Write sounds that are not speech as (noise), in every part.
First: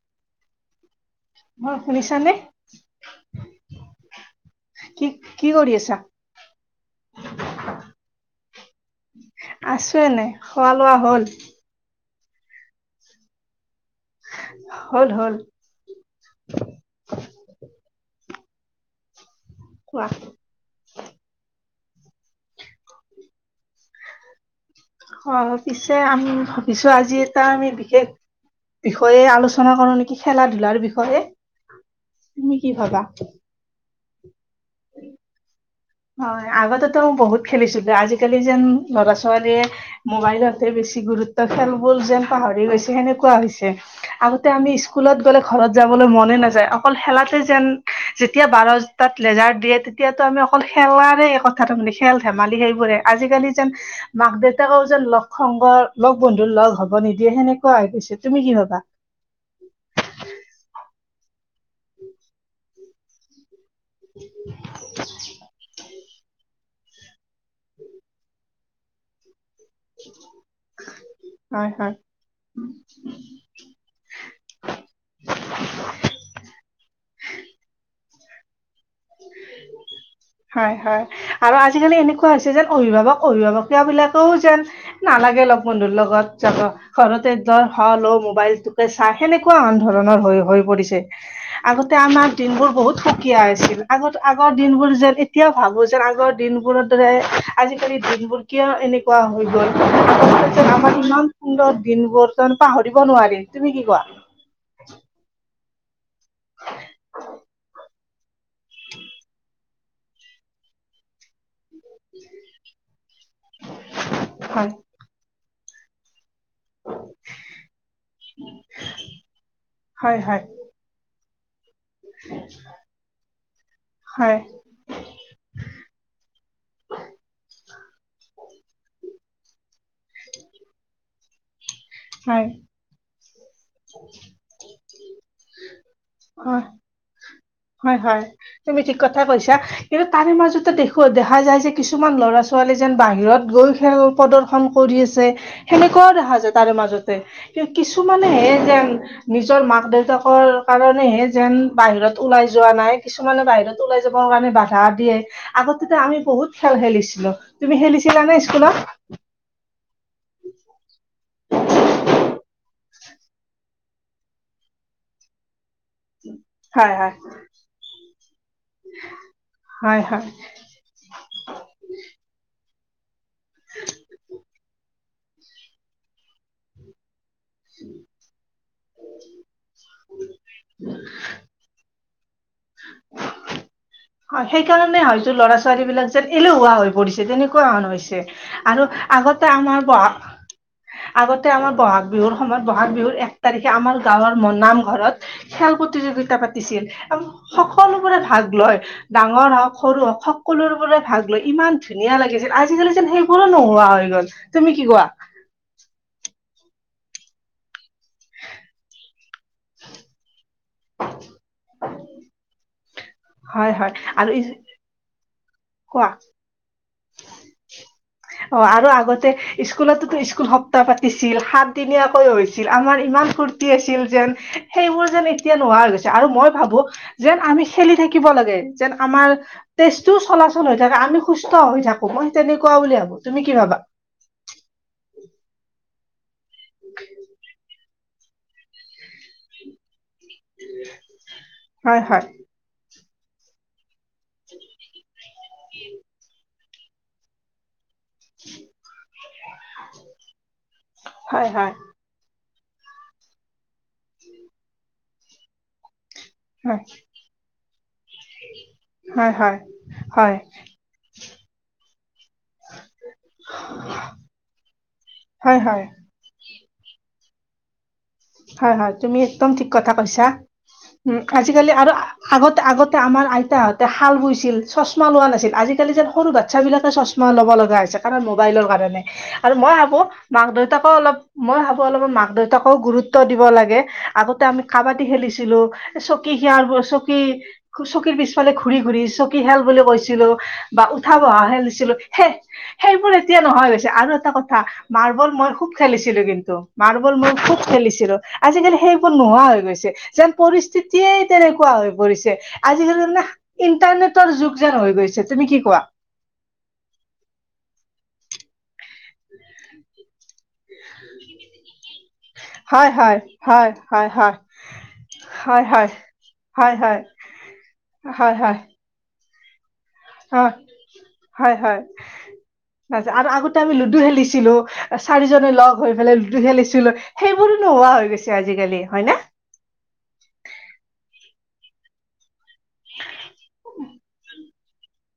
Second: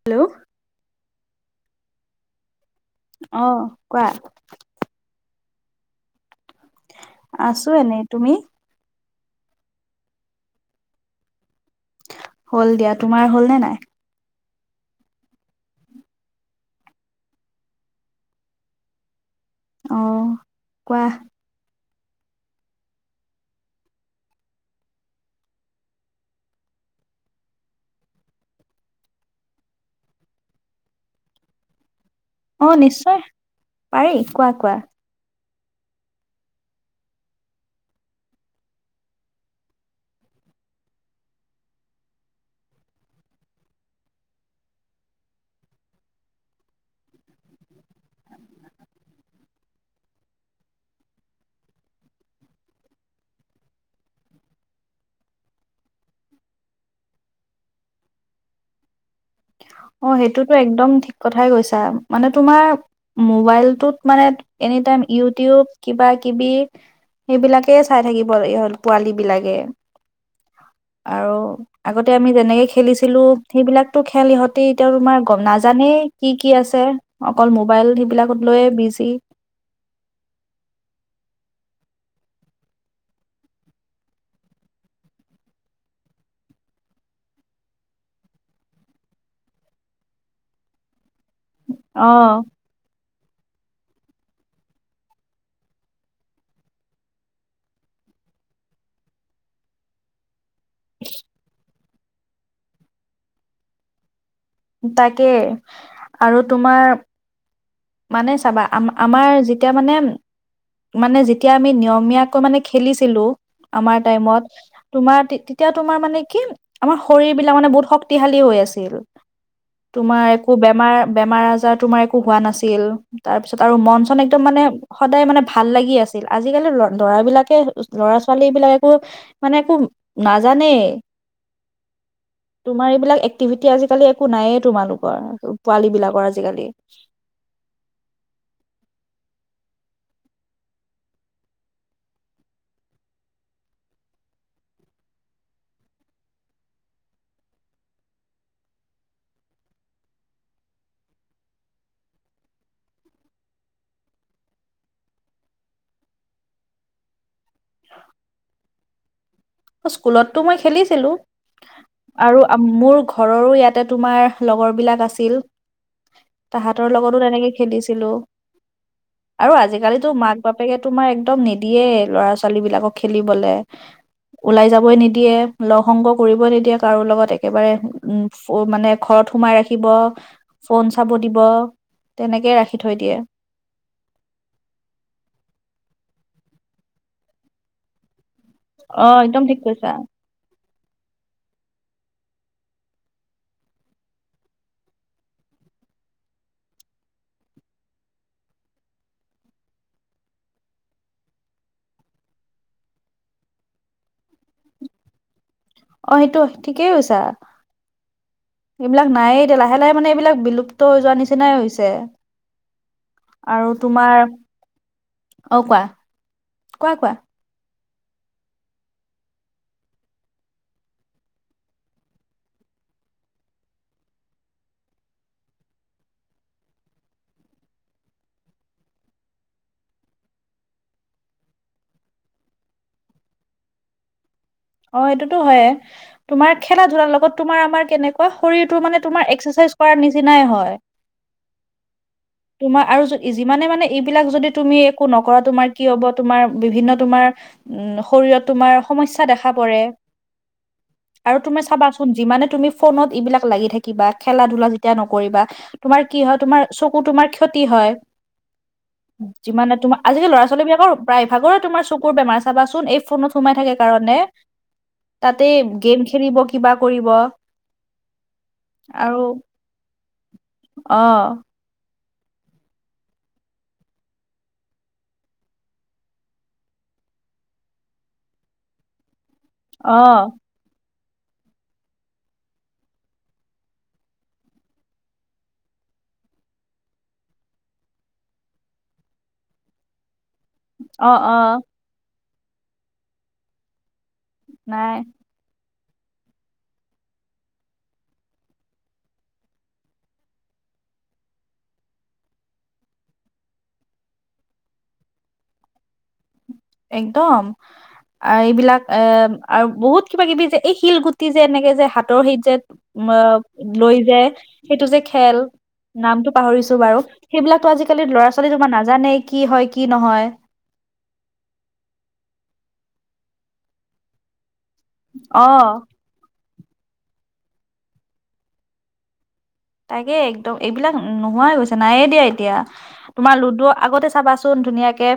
Hello. হয় শুনিছা নে? অহ' কোৱা। কি কৰি আছা? আছো এনেই। তুমি? আছো এনেই। খোৱা-লোৱা হ'ল? হ'ল দিয়া। তোমাৰ হ'ল নে নাই? হ'ল হ'ল কোৱা। কোৱাহ। অ' পিছে আমি ভাবিছোঁ আজি এটা আমি বিশেষ বিষয়ে আলোচনা কৰো নেকি খেলা-ধূলাৰ বিষয়ে। তুমি কি ভাবা? ঐ কোৱা কোৱা। অ' আগতেতো বহুত খেলিছিলো আজিকালি যেন ল'ৰা ছোৱালীয়ে মোবাইলতহে বেছ ছি গুৰুত্ব। খেলবোৰ যেন পাহৰি গৈছে সেনেকুৱা হৈছে, আগতে আমি স্কুলত গ'লে ঘৰত যাব বলৈ মনে নাযায় অকল খেলাতে যেন যেতিয়া বাৰতাত লেজাৰ দিয়ে তেতিয়াতো আমি অকল খেলাৰে কথা তাৰ মানে, খেল-ধেমালি সেইবোৰে। আজিকালি যেন মাক দেউতাকেও যেন লগ শং গৰ, লগ বন্ধুৰ লগ হ'ব নিদিয়ে সেনেকুৱা হৈ গৈছে তুমি কি ভাবা? অ' সেইটোতো একদম ঠিক কথাই কৈছা মানে তোমাৰ মোবাইল টোত মানে এনি টাইম ইউটিউব কিবা-কিবি। সেইবিলাকে চাই থাকিব লাগে ইহঁত পোৱালীবিলাকে। আৰু হয় হয় আগতে আমি যেনেকে খেলিছিলোঁ সেইবিলাকটো খেল ইহঁত এতিয়াও তোমাৰ গম, নাজানেই কি কি আছে অকল মোবাইল সেইবিলাকত লৈয়ে বি হয়, হয় আৰু আজ জিকালি এনেকুৱা হৈছে যেন অভিভাৱক অভিভাৱকীয়া বিলাকেও যেন নালাগে লগ বন্ধুৰ লগত যাব। ঘৰতে ধৰ হ ল' মোবাইলটোকে চা সেনেকুৱা আন ধৰণৰ হৈ হৈ পৰিছে। আগতে অ আমাৰ দিনবোৰ বহুত সুকীয়া আছিল। আগত, আগৰ দিনবোৰ যেন এতিয়াও ভাবো যেন আগৰ দিনবোৰৰ দৰে আজিকালি দিনবোৰ কিয় এ নেকুৱা হৈ গ'ল আমাৰ ইমান সুন্দৰ দিনবোৰ বৰ্তমা পাহৰিব নোৱাৰিম তুমি কি কোৱা? তাকে আৰু তোমাৰ মানে চাবা আম, আমাৰ যেতিয়া মানে, মানে যে তিয়া আমি নিয়মীয়াকৈ মানে খেলিছিলো আমাৰ টাইমত হয় তোমাৰ তে-তেতিয়া তোমাৰ মানে কি আমাৰ শৰীৰবিলাক মানে বহুত শক্তিশালী হৈ আছিল। হয় তোমাৰ হয় একো বেমাৰ বেমাৰ আজাৰ তোমাৰ একো হোৱা নাছ ছিল তাৰ পিছত আৰু মন চন হয় একদম মানে সদায় মানে ভাল লাগি আছিল। আজিকালি ল-ল'ৰা বিলাকে ল'ৰা ছোৱালী এইবিলাক একো মানে একো নাজানেই। হয় (inaudible) তোমাৰ এইবিলাক এক্টিভিটি আজিকালি একো নাইয়েই তোমালোকৰ পোৱালীবিলাকৰ হয় আজিকালি। হয়, হয় তুমি ঠিক কথাই কৈছা। কিন্তু তাৰে মাজতে দেখোঁ, দেখা যায় যে কিছুমান ল'ৰা-ছোৱালী যেন বাহিৰত গৈয়ো খেল প্ৰদৰ্শন কৰি আছে সেনেকুৱাও দেখা যা তাৰে মাজতে কিনো কিছুমানেহে যেন নিজৰ মাক-দেউতাকৰ কাৰণেহে যেন উ বাহিৰত ওলাই যোৱা নাই। কিছুমানে বাহিৰত ওলাই যাবৰ কাৰণে বাধা দিয়ে। আগতেটো আমি বহুত খেল খেলিছিলো। তুমি খেলিছিলা নে স্কুলত? স্কুলতটো মই খেলিছিলোঁ। আৰু আম-মোৰ ঘৰৰো ইয়াতে তোমাৰ লগৰ বিলাক আছিল। তাহতঁৰ হয় হয় লগতো তেনেকে খেলিছিলোঁ। আৰু হয় আজিকালিতো হয় মাক বাপেকে তোমাৰ একদম নিদিয়ে ল'ৰা ছোৱালী বিলাকক। খেলিবলে। ওলাই যাবই নিদিয়ে, লগ সংগ কৰিব নিদিয়ে কাৰো লগত। একেবাৰে উ ফ, মানে ঘৰত সোমাই ৰাখিব, ফোন চাব দিব। তেনেকেই ৰাখি থৈ দিয়ে। হয় সেইকাৰণে হয়তো ল'ৰা ছোৱালী বিলাক যেন এলেহুৱা হৈ পৰিছে তেনেকুৱা হেন হৈছে। আৰু অ একদম আগতে ঠিক কৈছা আমাৰ বহা (inaudible) আগতে আমাৰ বহাগ বিহুৰ সময়ত বহাগ বিহুৰ এক তাৰিখে আমাৰ গাঁৱৰ ম-নামঘৰত খেল প্ৰতিযোগি গিতা পাতিছিল আৰু সকলোবোৰে ভাগ লয়। ডাঙৰ হওক, সৰু হওক সকলোবোৰে ভাগ লৈ ইমান ধুনীয়া লাগিছিল, আজিকালি যেন সেইবোৰো নোহোৱা হয়। (unintelligible) তুমি কি কোৱা? অ সেইটো ঠিকেই কৈছা, এইবিলাক নাই এতিয়া লাহে লাহে মানে এইবিলাক বিলুপ্ত হৈ যোৱাৰ নিচিনা নিচিনাই হৈছে। আৰু হয় হয় তোমাৰ আৰু অ' কোৱা, কোৱা-কোৱা? অ' আৰু আগতে স্কুলতো স্কুল সপ্তাহ পাতিছিল, সাতদিনীয়াকৈ হৈছিল আমাৰ ইমান ফুুৰ্তি আছিল যেন, সেইবোৰ যেন এতিয়া নোহোৱা হৈ গৈছে আৰু মই ভাবোঁ যেন আমি খেলি থাকিব থাকিব লাগে। যেন আমাৰ তেজতো চলাচল হৈ থাকে আমি সুস্থ সুস্থ হৈ থাকো, মই তেনেকুৱা বুলি ভাবোঁ। তুমি কি ভাবা? অ এইটোতো হয়ে তোমাৰ খেলা-ধূলাৰ লগত তোমাৰ, আমাৰ কেনেকুৱা শৰীৰটোৰ মানে তোমাৰ এক্সাৰচাইজ কৰাৰ নিচনা নিচিনাই হয়। হয় হয় তোমাৰ আৰু যি যিমানে মানে এইবিলাক যদি তুমি একো নকৰা, তোমাৰ কি হ'ব? তোমাৰ বিভিন্ন তোমাৰ উম' শৰীৰত তোমাৰ সমস্যা দেখা পৰে। (inaudible) আৰু হয় তুমি হয় চাবাচোন মানে তুমি ফোনত ইবিলাক লাগি থাকিবা। খেলা-ধূলা যেতিয়া নকৰিবা, তোমাৰ কি হয়? তোমাৰ চকু তোমাৰ ক্ষতি হয়। হয় হয় যিমানে তোমাৰ হয় আজিকালি হয় ল'ৰা-ছোৱালী বিলাকৰ প্ৰায়ভাগৰে তোমাৰ চকুৰ বেমাৰ চাবাচোন এই ফোনত সোমাই থাকে কাৰণে। তাতে হয় হয় গেম খেলিব, কিবা কৰিব। হয়-হয় তুমি আৰু একদম ঠিক কথা কৈছা। অ উম' আজিকালি আৰু আগতে-আগতে আমাৰ আইতাহঁতে শাল বইছিল, চশমা লোৱা নাছিল। আজিকালি যেন সৰু বাচ্ছা বিলাকে চশমা চশমা ল'ব লগা হৈছে, কাৰণ মোবাইলৰ কাৰণে। আৰু মই ভাবোঁ অ', মাক-দেউতাকো অলপ, মই ভাবোঁ অলপ মাক-দেউতাকেও গুৰুত্ব গুৰুত্ব দিব লাগে। আগতে আমি কাবাডী খেলিছিলোঁ, চকী সিয়াৰ চকী, চকীত পিছফালে ঘূৰি-ঘূৰি চকী খেল বুলি কৈছিলো। বা উঠা অ', বহা অ', খেলিছিলো। সে সেইবোৰ এতিয়া নহা হৈ গৈছে আৰু এ টা কথা নাই মাৰ্বল মই খুব খেলিছিলো কিন্তু। মাৰ্বল মই খুব খেলিছি ছিলো আজিকালি সেইবোৰ নোহোৱা হৈ গৈছে যেন পৰিস্থিতিয়েই তেনেকুৱা হৈ পৰিছে। আজিকালি মানে ইণ্টাৰনেটৰ যুগ যেন হৈ গৈছে। তুমি কি কোৱা? একদম, অ এইবিলাক এ আৰু বহুত কিবা-কিবি যে এই শিলগুটি যে এনেকে যে হাতৰ সেইত যে হয় উম হয় অ হয় লৈ হয় যে হয় সেইটো যে খেল হয় নামটো পাহৰিছো হয় বাৰু। হয় সেইবিলাকতো আজিকালিৰ ল'ৰা- হয় হয় ছোৱালী হয় তোমাৰ নাজানেই। কি হয় কি নহয়। অ হয় হয় আচ্চা আৰু আগতে আমি লুডু খেলিছিলো। চাৰিজনে অ'। লগ হৈ ফেলাই লুডু খেলিছিলো। সেইবোৰো নোহোৱা হৈ গৈছে আজিকালি, হয় না? তাকে একদম এইবিলাক নোহোৱাই হৈছে, নায়েই দিয়া এতিয়া। তোমাৰ লুডু আগতে চাবা চোন ধুনীয়াকে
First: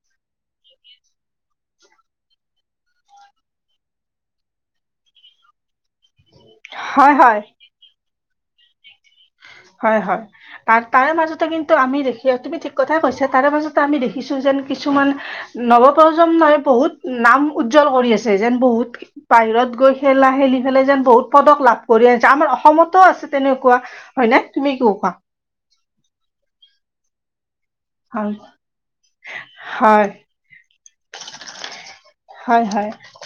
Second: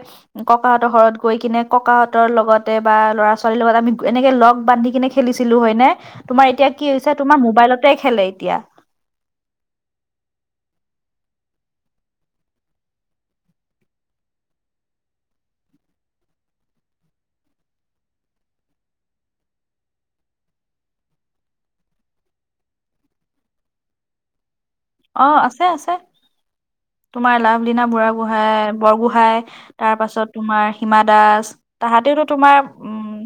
ককাহঁতৰ ঘৰত গৈ কিনে ককাহঁতৰ লগতে বা ল'ৰা-ছোৱালীৰ লগত আমি এনে কে লগ বান্ধি কিনে খেলিছিলো, হয় নে? তোমাৰ এতিয়া কি হৈছে হয় তোমাৰ হয় মোবাইলতে খেলে এতিয়া। হয় হয়। তাৰ তাৰে মাজতে কিন্তু আমি দেখি, তুমি ঠিক কথাই কৈছা, তাৰে মাজতে আমি দেখিছো যে কিছুমান নৱ প্ৰজন্মই বহুত নাম উজ্জ্বল কৰি আছে যেন বহুত বা হিৰত গৈ খেলা-খেলি ফেলাই যেন বহুত পদক লাভ কৰি আনছে আমাৰ অসমতো আছে তেনেকুৱা। হয়নে তুমি কি কোৱা অ আছে আছে, তোমাৰ লাভ লিনা হয় বুঢ়াগোহাই বৰগোহাঁই তাৰ হয় পাছত তোমাৰ হিমা দাস, তাহাতেওতো তোমাৰ হয় হয় উম,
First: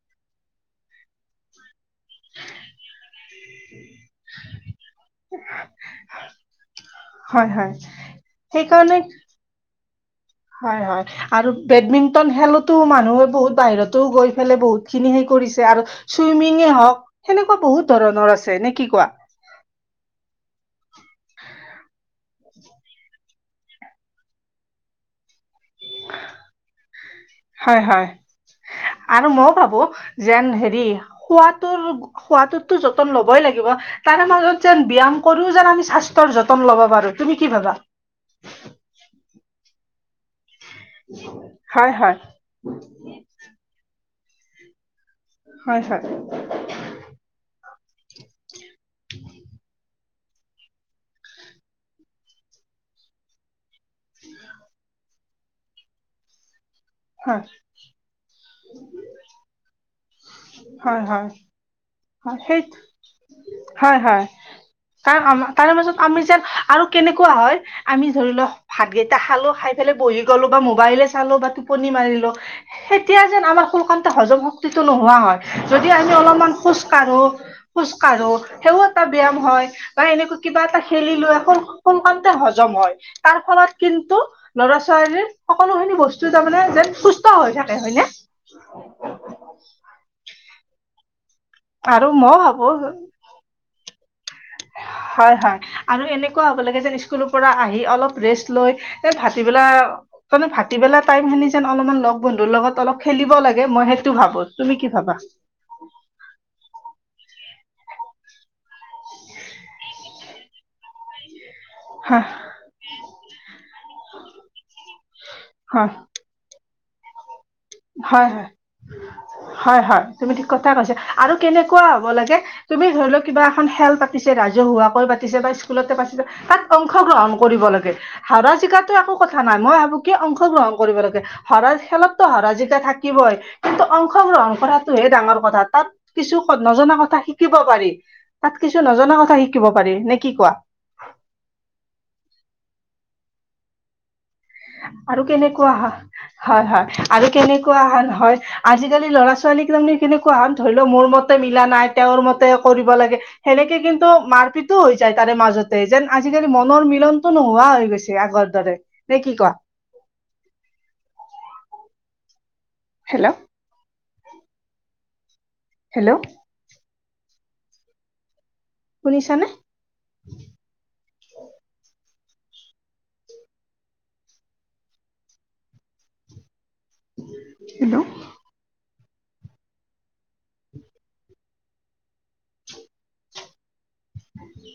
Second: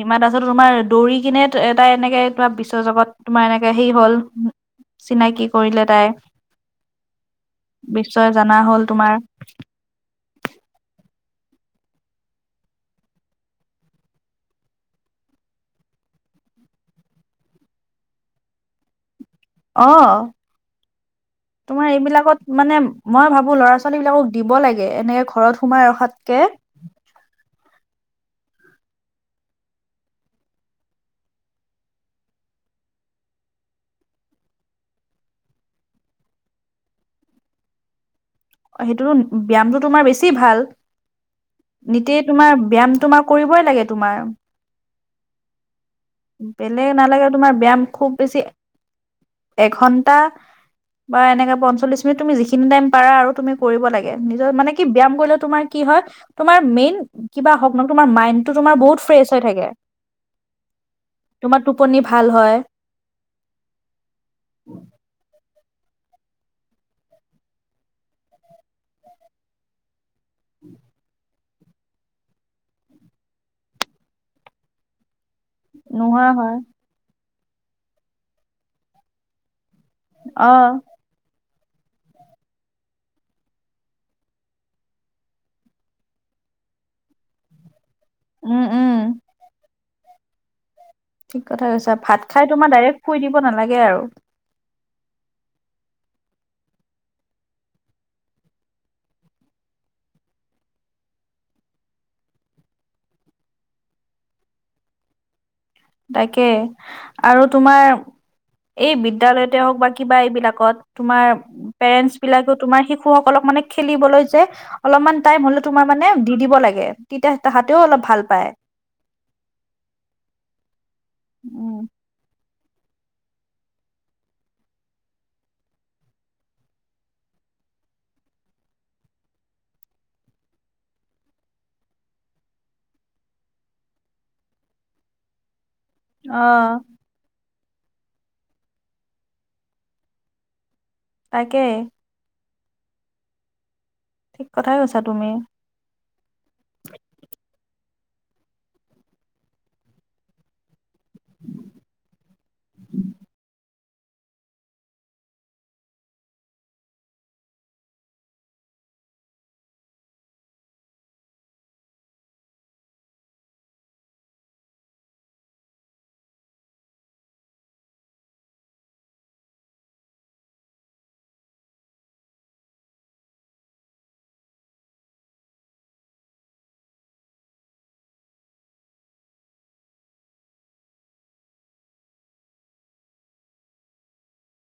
হিমা দাসৰ তোমাৰ দৌৰি কিনে এত তাই এনেকে তোমাৰ বিশ্বজগত তোমাৰ এনেকে সেই হ'ল চিনাকি কৰিলে তাই। হয় হয়। বিশ্বয় জনা হ'ল তোমাৰ হয়-হয় আৰু বেডমিন্টন খেলতো মানুহে বহুত বাহিৰতো গৈ ফেলে বহুত খিনি কৰিছে আৰু চুইমিঙয় হওক সেনেকুৱা বহুত ধৰণৰ আছে নে কি কোৱা? অ', তোমাৰ এইবিলাকত মানে মই ভাবো ল'ৰা ছোৱালী বিলাকক দিব লাগে এনেকে ঘৰত সোমাই ৰখাতকে। হয় হয় আৰু মইও ভাবো, যেন হেৰি, খোৱাটোৰ-খোৱাটোততো যতন ল'বই লাগিব তাৰে মাজত যেন ব্যায়াম কৰিও যেন আমি স্বাস্থ্যৰ যতন ল'ব পাৰো, তুমি কি ভাবা? সেইটোতো ব্যায়ামটো তোমাৰ বেছি ভাল। হয় হয় নিতেই তোমাৰ ব্যায়াম তোমাৰ কৰিবই লাগে তোমাৰ। হয় হয় বেলেগ নালাগে তোমাৰ ব্যায়াম খুব বেছি এঘন্ টা, বা এনেকে পঞ্চল্লিশ মিনিট, তুমি যিখিনি টাইম পাৰা আৰু। তুমি কৰিব লাগে, নিজৰ মানে কি, ব্যায়াম কৰিলে তোমাৰ কি হয়, তোমাৰ মেইন হয় কিবা হক নহওঁক, তোমাৰ মাইণ্ডটো তোমাৰ বহুত ফ্ৰেছ হৈ থাকে। হয় হয়। তোমাৰ টোপনি ভাল হয় সেই, হয় হয়, (unintelligible) তাৰ মাজত আমি যেন, আৰু কেনেকুৱা হয়, আমি ধৰি লওঁ ভাত কেইটা খালো, খাই পেলাই বহি গ'লো বা মোবাইলে চালো বা টোপনি মাৰিলো, সেতিয়া যেন আমাৰ সোনকালতে হজম শক্তিটো নোহোৱা হয়। যদি আমি নোহোৱা অলপমান হয় খোজ কাঢ়ো, খোজ কাঢ়ো সেইও এটা ব্যায়াম হয়। বা এনেকৈ কিবা এটা অ', খেলিলো, আকৌ সোনকালতে হজম হয়, তাৰ ফলত কিন্তু ল'ৰা ছোৱালীৰ সকলোখিনি বস্তু তাৰমানে যেন সুস্থ হৈ থাকে, হয় নে? উম উম। ঠিক কথা কৈছা, আৰু ভাত মই খাই তোমাৰ ভাবো ডাইৰেক্ট শুই দিব নালাগে আৰু। হয় হয়, আৰু এনেকুৱা হ'ব লাগে যেন স্কুলৰ পৰা আহি অলপ ৰেষ্ট লৈ যে ভাটিবেলা তাৰমানে ভাটিবেলা টাইম খিনি যেন অলপমান লগ বন্ধুৰ লগত অলপ খেলিব লাগে, মই সেইটো ভাবো, তুমি কি ভাবা? বা তাকে, আৰু তোমাৰ এই বিদ্যালয়তে হওক বা কিবা এইবিলাকত তোমাৰ পেৰেন্টচ হয় বিলাকেও তোমাৰ শিশু সকলক মানে খেলিবলৈ যে অলপমান টাইম হ'লেও, তোমাৰ হয় মানে দি দিব লাগে। তেতিয়া তাহাঁতেও অলপ ভাল হয় পায়। হয়, হয় হয় তুমি ঠিক কথাই কৈছা, আৰু উম, কেনেকুৱা হ'ব লাগে তুমি ধৰি লোৱা, কিবা এখন খেল পাতিছে ৰাজহুৱাকৈ পাতিছে বা স্কুলতে পাতিছে, তাত অংশগ্ৰহণ কৰিব ব লাগে, হৰা জিকাটো একো কথা নাই, মই ভাবো কি অংশগ্ৰহণ কৰিব লাগে, হৰা-খেলততো হৰা জিকা থাকিবই, কিন্তু অংশগ্ৰহণ কৰাটোহে ডাঙৰ কথা, তাত কিছু অ', নজনা কথা শি শিকিব পাৰি, তাত কিছু নজনা কথা শিকিব পাৰি, নে কি কোৱা? তাকে। ঠিক কথাই কৈছা আৰু তুমি। কেনেকুৱা হা, হয় হয়, আৰু কেনেকুৱা হয় ন হয়, আজিকালি ল'ৰা ছোৱালী তাৰমানে কেনেকুৱা হয়, ধৰি লোৱা মোৰ মতে মিলা নাই, তেওঁৰ মতে কৰিব লাগে সেনেকে কিন্তু মাৰপিটো হৈ যায় তাৰে মাজতে, যেন আজিকালি মনৰ মিলনটো নোহোৱা হৈ গৈছে। আগৰ দৰে, নে কি কোৱা? হেল্ল' হেল্ল' শুনিছানে? হেল্ল' উ